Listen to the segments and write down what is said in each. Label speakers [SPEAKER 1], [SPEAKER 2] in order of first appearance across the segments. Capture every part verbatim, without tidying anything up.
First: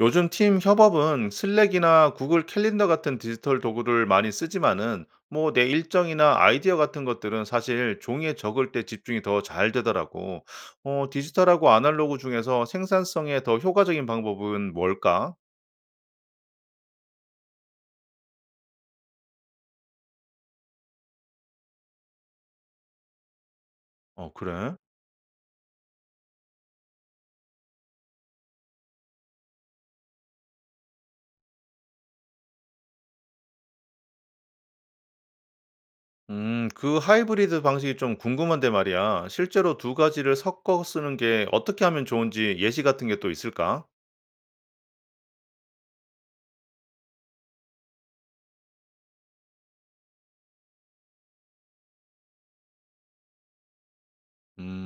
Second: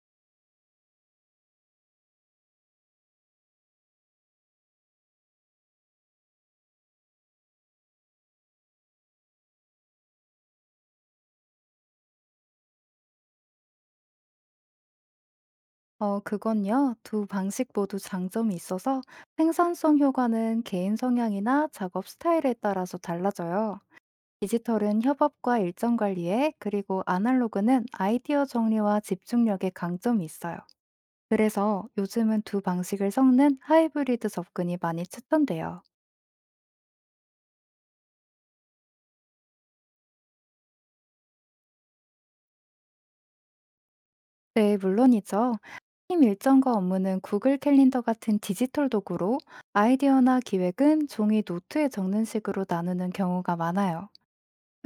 [SPEAKER 1] 요즘 팀 협업은 슬랙이나 구글 캘린더 같은 디지털 도구를 많이 쓰지만은 뭐 내 일정이나 아이디어 같은 것들은 사실 종이에 적을 때 집중이 더 잘 되더라고. 어, 디지털하고 아날로그 중에서 생산성에 더 효과적인 방법은 뭘까?
[SPEAKER 2] 어, 그건요. 두 방식 모두 장점이 있어서 생산성 효과는 개인 성향이나 작업 스타일에 따라서 달라져요.
[SPEAKER 1] 어, 그래?
[SPEAKER 2] 디지털은 협업과 일정 관리에, 그리고 아날로그는 아이디어 정리와 집중력에 강점이 있어요. 그래서 요즘은 두 방식을 섞는 하이브리드 접근이 많이 추천돼요.
[SPEAKER 1] 음, 그 하이브리드 방식이 좀 궁금한데 말이야. 실제로 두 가지를 섞어 쓰는 게 어떻게 하면 좋은지 예시 같은 게 또 있을까?
[SPEAKER 2] 네, 물론이죠. 팀 일정과 업무는 구글 캘린더 같은 디지털 도구로 아이디어나 기획은 종이 노트에 적는 식으로 나누는 경우가 많아요.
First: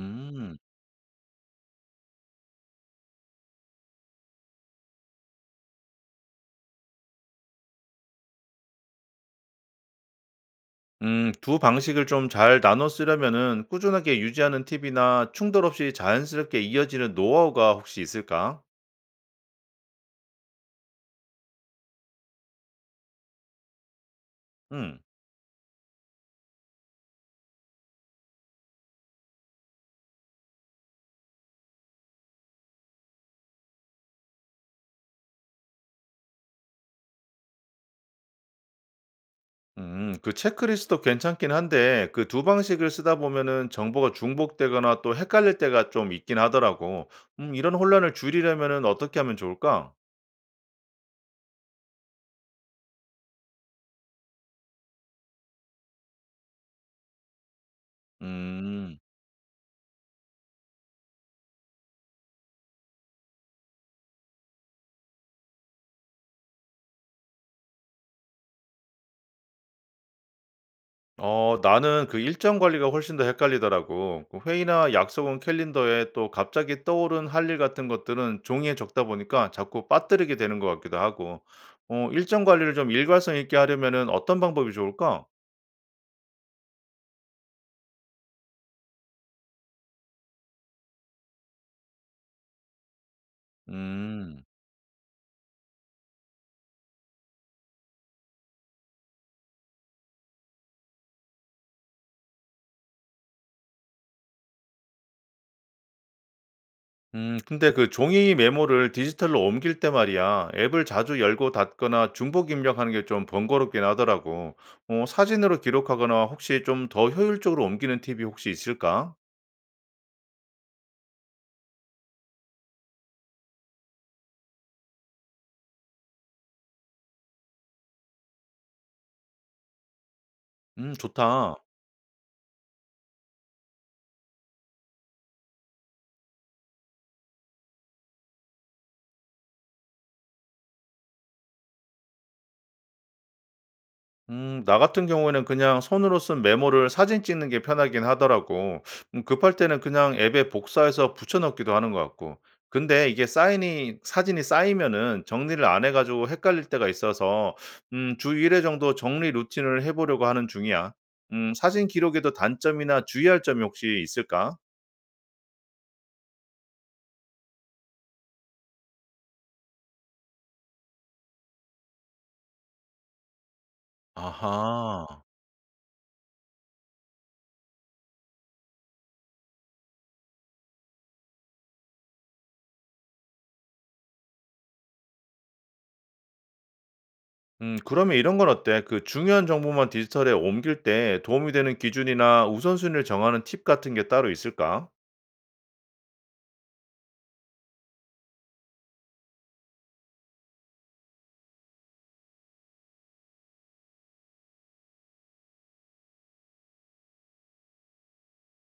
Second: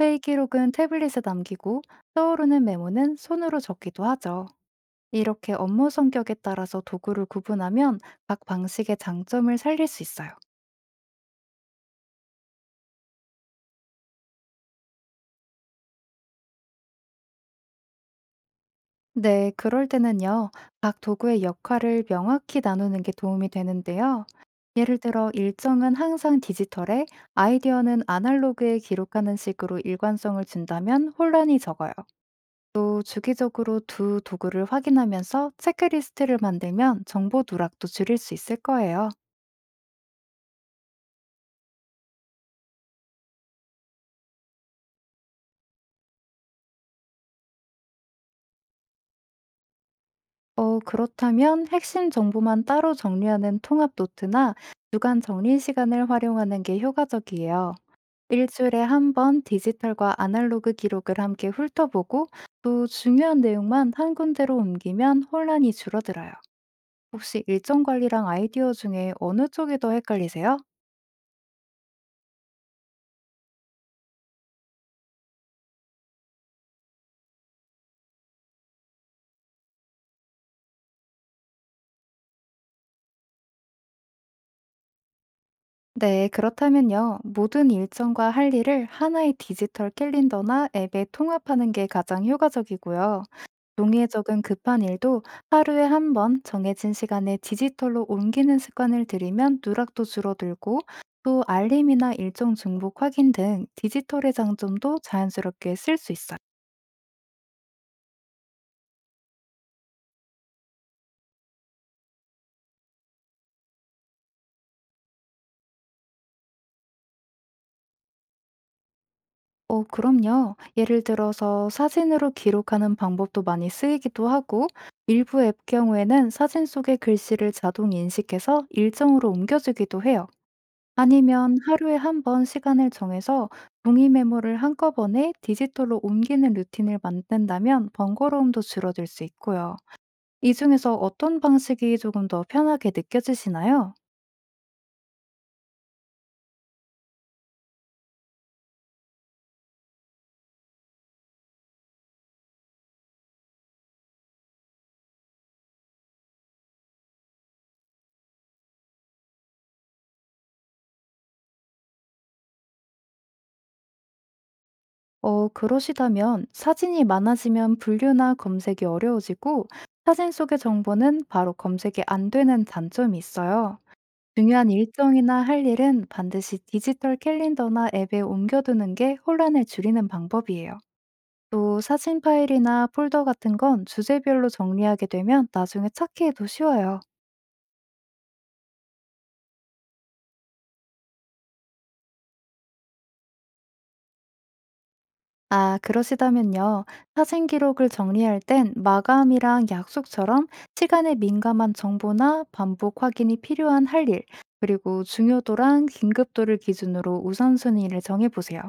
[SPEAKER 2] 회의 기록은 태블릿에 남기고 떠오르는 메모는 손으로 적기도 하죠. 이렇게 업무 성격에 따라서 도구를 구분하면 각 방식의 장점을 살릴 수 있어요.
[SPEAKER 1] 음, 두 방식을 좀 잘 나눠 쓰려면은 꾸준하게 유지하는 팁이나 충돌 없이 자연스럽게 이어지는 노하우가 혹시 있을까?
[SPEAKER 2] 네, 그럴 때는요, 각 도구의 역할을 명확히 나누는 게 도움이 되는데요. 예를
[SPEAKER 1] 음,
[SPEAKER 2] 들어, 일정은 항상 디지털에, 아이디어는 아날로그에 기록하는 식으로 일관성을 준다면 혼란이 적어요. 또 주기적으로 두 도구를 확인하면서 체크리스트를 만들면 정보 누락도 줄일 수 있을 거예요.
[SPEAKER 1] 음, 그 체크리스트도 괜찮긴 한데 그 두 방식을 쓰다 보면은 정보가 중복되거나 또 헷갈릴 때가 좀 있긴 하더라고. 음, 이런 혼란을 줄이려면은 어떻게 하면 좋을까?
[SPEAKER 2] 어, 그렇다면 핵심 정보만 따로 정리하는 통합 노트나 주간 정리 시간을 활용하는 게 효과적이에요. 일주일에
[SPEAKER 1] 음.
[SPEAKER 2] 한 번 디지털과 아날로그 기록을 함께 훑어보고 또 중요한 내용만 한 군데로 옮기면 혼란이 줄어들어요. 혹시 일정 관리랑 아이디어 중에 어느 쪽이 더 헷갈리세요?
[SPEAKER 1] 어, 나는 그 일정 관리가 훨씬 더 헷갈리더라고. 그 회의나 약속은 캘린더에 또 갑자기 떠오른 할 일 같은 것들은 종이에 적다 보니까 자꾸 빠뜨리게 되는 것 같기도 하고. 어, 일정 관리를 좀 일관성 있게 하려면은 어떤 방법이 좋을까?
[SPEAKER 2] 네, 그렇다면요. 모든 일정과 할 일을 하나의 디지털 캘린더나 앱에 통합하는 게 가장 효과적이고요. 동의적은
[SPEAKER 1] 음.
[SPEAKER 2] 급한 일도 하루에 한 번 정해진 시간에 디지털로 옮기는 습관을 들이면 누락도 줄어들고 또 알림이나 일정 중복 확인 등 디지털의 장점도 자연스럽게 쓸 수 있어요.
[SPEAKER 1] 음 근데 그 종이 메모를 디지털로 옮길 때 말이야. 앱을 자주 열고 닫거나 중복 입력하는 게 좀 번거롭긴 하더라고. 어, 사진으로 기록하거나 혹시 좀 더 효율적으로 옮기는 팁이 혹시 있을까?
[SPEAKER 2] 어, 그럼요. 예를 들어서 사진으로 기록하는 방법도 많이 쓰이기도 하고 일부 앱 경우에는 사진 속의 글씨를 자동 인식해서 일정으로 옮겨주기도 해요.
[SPEAKER 1] 음, 좋다.
[SPEAKER 2] 아니면 하루에 한 번 시간을 정해서 종이 메모를 한꺼번에 디지털로 옮기는 루틴을 만든다면 번거로움도 줄어들 수 있고요. 이 중에서 어떤 방식이 조금 더 편하게 느껴지시나요?
[SPEAKER 1] 음, 나 같은 경우에는 그냥 손으로 쓴 메모를 사진 찍는 게 편하긴 하더라고. 음, 급할 때는 그냥 앱에 복사해서 붙여넣기도 하는 것 같고. 근데 이게 사인이, 사진이 쌓이면은 정리를 안 해가지고 헷갈릴 때가 있어서, 음, 주 일 회 정도 정리 루틴을 해보려고 하는 중이야. 음, 사진 기록에도 단점이나 주의할 점이 혹시 있을까?
[SPEAKER 2] 어 그러시다면 사진이 많아지면 분류나 검색이 어려워지고 사진 속의 정보는 바로 검색이 안 되는 단점이 있어요. 중요한
[SPEAKER 1] 아하.
[SPEAKER 2] 일정이나 할 일은 반드시 디지털 캘린더나 앱에 옮겨두는 게 혼란을 줄이는 방법이에요. 또 사진 파일이나 폴더 같은 건 주제별로 정리하게 되면 나중에 찾기에도 쉬워요.
[SPEAKER 1] 음, 그러면 이런 건 어때? 그 중요한 정보만 디지털에 옮길 때 도움이 되는 기준이나 우선순위를 정하는 팁 같은 게 따로 있을까?
[SPEAKER 2] 아, 그러시다면요. 사진 기록을 정리할 땐 마감이랑 약속처럼 시간에 민감한 정보나 반복 확인이 필요한 할 일, 그리고 중요도랑 긴급도를 기준으로 우선순위를 정해보세요.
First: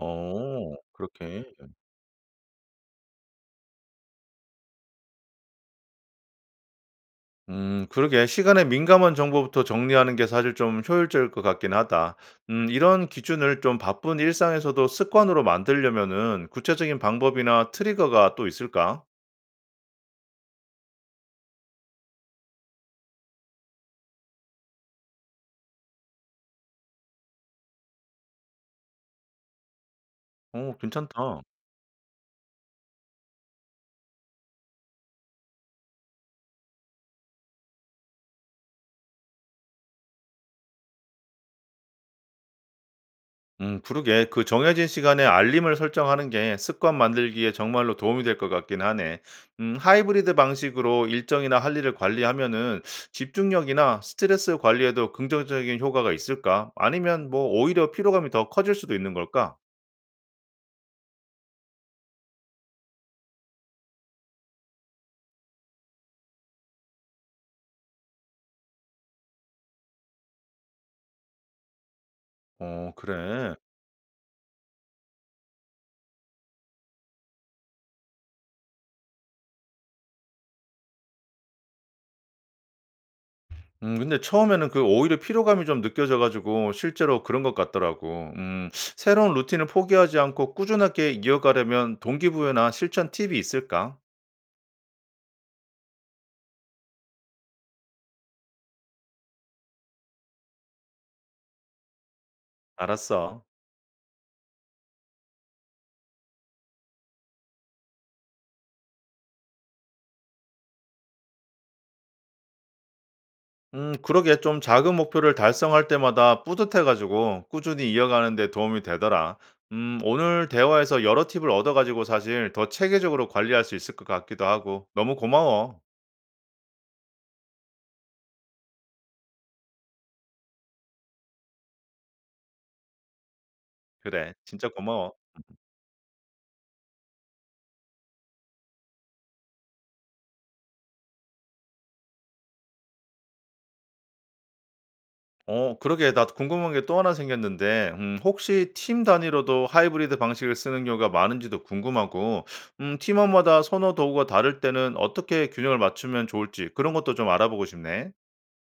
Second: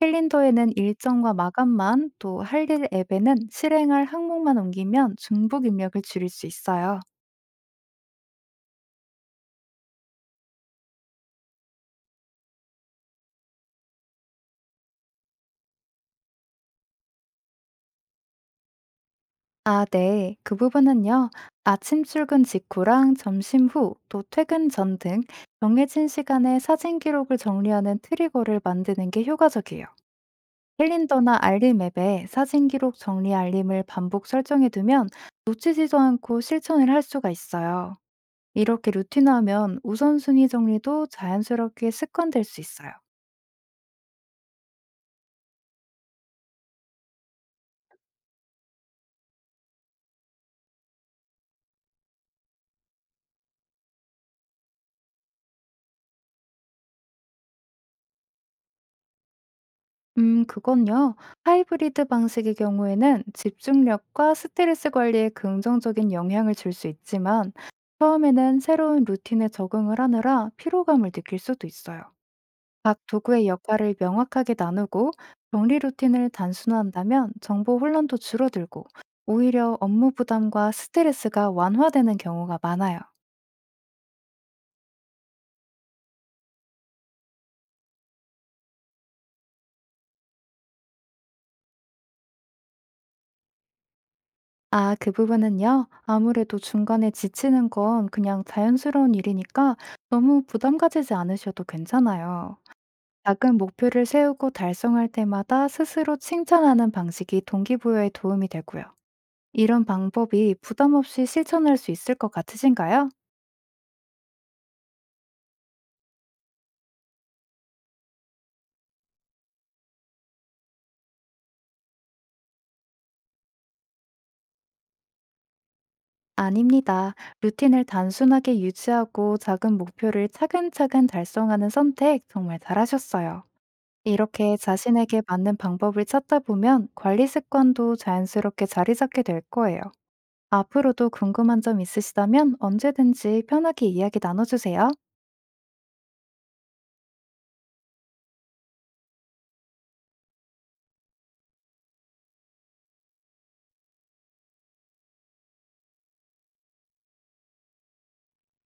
[SPEAKER 2] 캘린더에는 일정과
[SPEAKER 1] 그렇게.
[SPEAKER 2] 마감만, 또 할 일 앱에는 실행할 항목만 옮기면 중복 입력을 줄일 수 있어요.
[SPEAKER 1] 음 그러게 시간에 민감한 정보부터 정리하는 게 사실 좀 효율적일 것 같긴 하다. 음 이런 기준을 좀 바쁜 일상에서도 습관으로 만들려면은 구체적인 방법이나 트리거가 또 있을까?
[SPEAKER 2] 아, 네. 그 부분은요. 아침 출근 직후랑 점심 후, 또 퇴근 전 등 정해진 시간에 사진 기록을 정리하는 트리거를 만드는 게 효과적이에요.
[SPEAKER 1] 어,
[SPEAKER 2] 캘린더나
[SPEAKER 1] 괜찮다.
[SPEAKER 2] 알림 앱에 사진 기록 정리 알림을 반복 설정해 두면 놓치지도 않고 실천을 할 수가 있어요. 이렇게 루틴화하면 우선순위 정리도 자연스럽게 습관될 수 있어요.
[SPEAKER 1] 음, 그러게. 그 정해진 시간에 알림을 설정하는 게 습관 만들기에 정말로 도움이 될 것 같긴 하네. 음 하이브리드 방식으로 일정이나 할 일을 관리하면은 집중력이나 스트레스 관리에도 긍정적인 효과가 있을까? 아니면 뭐 오히려 피로감이 더 커질 수도 있는 걸까?
[SPEAKER 2] 음, 그건요. 하이브리드 방식의 경우에는 집중력과 스트레스 관리에 긍정적인 영향을 줄 수 있지만, 처음에는 새로운 루틴에 적응을 하느라 피로감을 느낄 수도 있어요.
[SPEAKER 1] 어,
[SPEAKER 2] 각 도구의
[SPEAKER 1] 그래.
[SPEAKER 2] 역할을 명확하게 나누고, 정리 루틴을 단순화한다면 정보 혼란도 줄어들고, 오히려 업무 부담과 스트레스가 완화되는 경우가 많아요.
[SPEAKER 1] 음 근데 처음에는 그 오히려 피로감이 좀 느껴져 가지고 실제로 그런 것 같더라고. 음 새로운 루틴을 포기하지 않고 꾸준하게 이어가려면 동기부여나 실천 팁이 있을까?
[SPEAKER 2] 아, 그 부분은요. 아무래도 중간에 지치는 건 그냥 자연스러운 일이니까 너무 부담 가지지 않으셔도 괜찮아요.
[SPEAKER 1] 알았어.
[SPEAKER 2] 작은 목표를 세우고 달성할 때마다 스스로 칭찬하는 방식이 동기부여에 도움이 되고요. 이런 방법이 부담 없이 실천할 수 있을 것 같으신가요?
[SPEAKER 1] 음, 그러게 좀 작은 목표를 달성할 때마다 뿌듯해가지고 꾸준히 이어가는 데 도움이 되더라. 음, 오늘 대화에서 여러 팁을 얻어가지고 사실 더 체계적으로 관리할 수 있을 것 같기도 하고 너무 고마워.
[SPEAKER 2] 아닙니다. 루틴을 단순하게 유지하고 작은 목표를 차근차근 달성하는 선택 정말 잘하셨어요.
[SPEAKER 1] 그래,
[SPEAKER 2] 이렇게
[SPEAKER 1] 진짜 고마워.
[SPEAKER 2] 자신에게 맞는 방법을 찾다 보면 관리 습관도 자연스럽게 자리 잡게 될 거예요. 앞으로도 궁금한 점 있으시다면 언제든지 편하게 이야기 나눠주세요.
[SPEAKER 1] 어, 그러게 나 궁금한 게 또 하나 생겼는데 음, 혹시 팀 단위로도 하이브리드 방식을 쓰는 경우가 많은지도 궁금하고 음, 팀원마다 선호 도구가 다를 때는 어떻게 균형을 맞추면 좋을지 그런 것도 좀 알아보고 싶네.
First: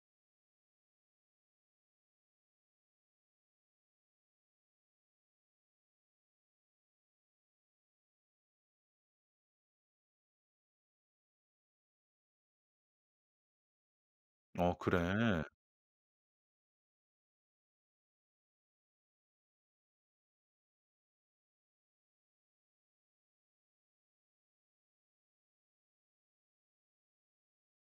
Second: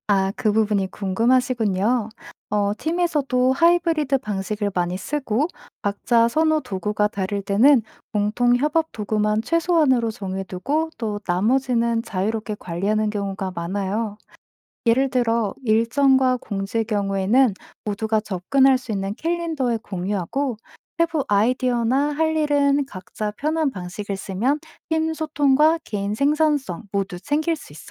[SPEAKER 2] 아, 그 부분이 궁금하시군요. 어, 팀에서도 하이브리드 방식을 많이 쓰고 각자 선호 도구가 다를 때는 공통 협업 도구만 최소한으로 정해두고 또 나머지는 자유롭게 관리하는 경우가 많아요.
[SPEAKER 1] 어,
[SPEAKER 2] 예를
[SPEAKER 1] 그래.
[SPEAKER 2] 들어 일정과 공지의 경우에는 모두가 접근할 수 있는 캘린더에 공유하고 세부 아이디어나 할 일은 각자 편한 방식을 쓰면 팀 소통과 개인 생산성 모두 챙길 수 있어.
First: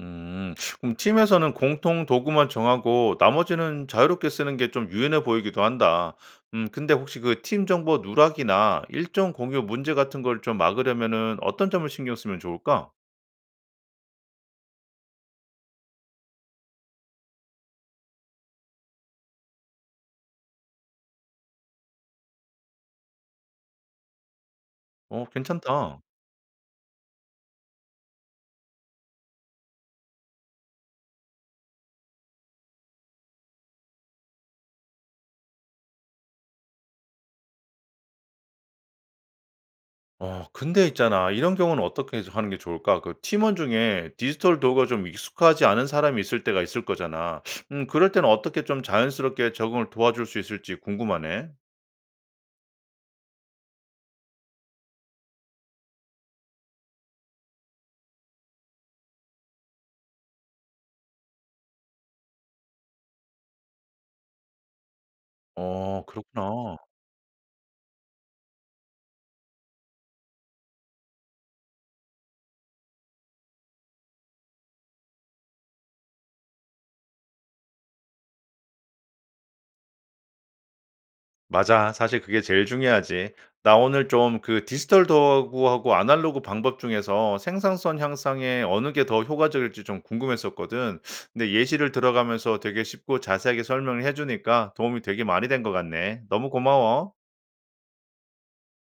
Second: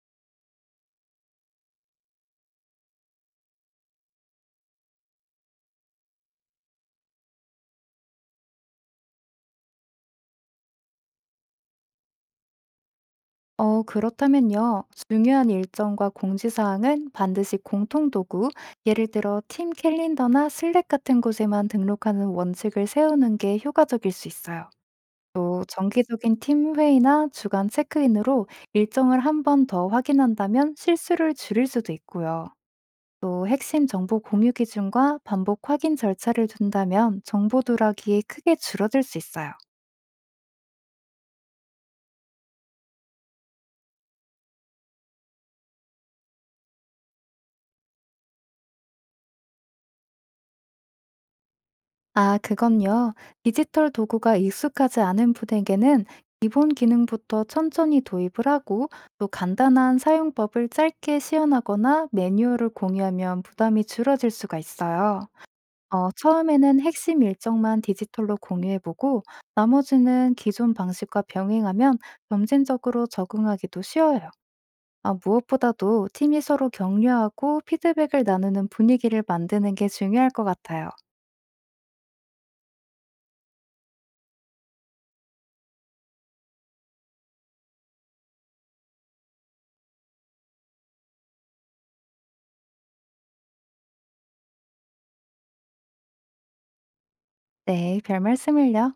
[SPEAKER 1] 음. 그럼 팀에서는 공통 도구만 정하고 나머지는 자유롭게 쓰는 게 좀 유연해 보이기도 한다. 음, 근데 혹시 그 팀 정보 누락이나 일정 공유 문제 같은 걸 좀 막으려면은 어떤 점을 신경 쓰면 좋을까?
[SPEAKER 2] 어, 그렇다면요. 중요한 일정과 공지사항은 반드시 공통도구, 예를 들어 팀 캘린더나 슬랙 같은 곳에만 등록하는 원칙을 세우는 게 효과적일 수 있어요.
[SPEAKER 1] 어,
[SPEAKER 2] 또
[SPEAKER 1] 괜찮다.
[SPEAKER 2] 정기적인 팀 회의나 주간 체크인으로 일정을 한 번 더 확인한다면 실수를 줄일 수도 있고요. 또 핵심 정보 공유 기준과 반복 확인 절차를 둔다면 정보 누락이 크게 줄어들 수 있어요.
[SPEAKER 1] 어, 근데 있잖아. 이런 경우는 어떻게 해서 하는 게 좋을까? 그 팀원 중에 디지털 도구가 좀 익숙하지 않은 사람이 있을 때가 있을 거잖아. 음, 그럴 때는 어떻게 좀 자연스럽게 적응을 도와줄 수 있을지 궁금하네.
[SPEAKER 2] 아, 그건요. 디지털 도구가 익숙하지 않은 분에게는 기본 기능부터 천천히 도입을 하고 또 간단한 사용법을 짧게 시연하거나 매뉴얼을 공유하면 부담이 줄어들 수가 있어요.
[SPEAKER 1] 어,
[SPEAKER 2] 어
[SPEAKER 1] 그렇구나.
[SPEAKER 2] 처음에는 핵심 일정만 디지털로 공유해 보고 나머지는 기존 방식과 병행하면 점진적으로 적응하기도 쉬워요. 아, 무엇보다도 팀이 서로 격려하고 피드백을 나누는 분위기를 만드는 게 중요할 것 같아요.
[SPEAKER 1] 맞아. 사실 그게 제일 중요하지. 나 오늘 좀 그 디지털 도구하고 아날로그 방법 중에서 생산성 향상에 어느 게 더 효과적일지 좀 궁금했었거든. 근데 예시를 들어가면서 되게 쉽고 자세하게 설명을 해주니까 도움이 되게 많이 된 것 같네. 너무 고마워.
[SPEAKER 2] 네, 별 말씀을요.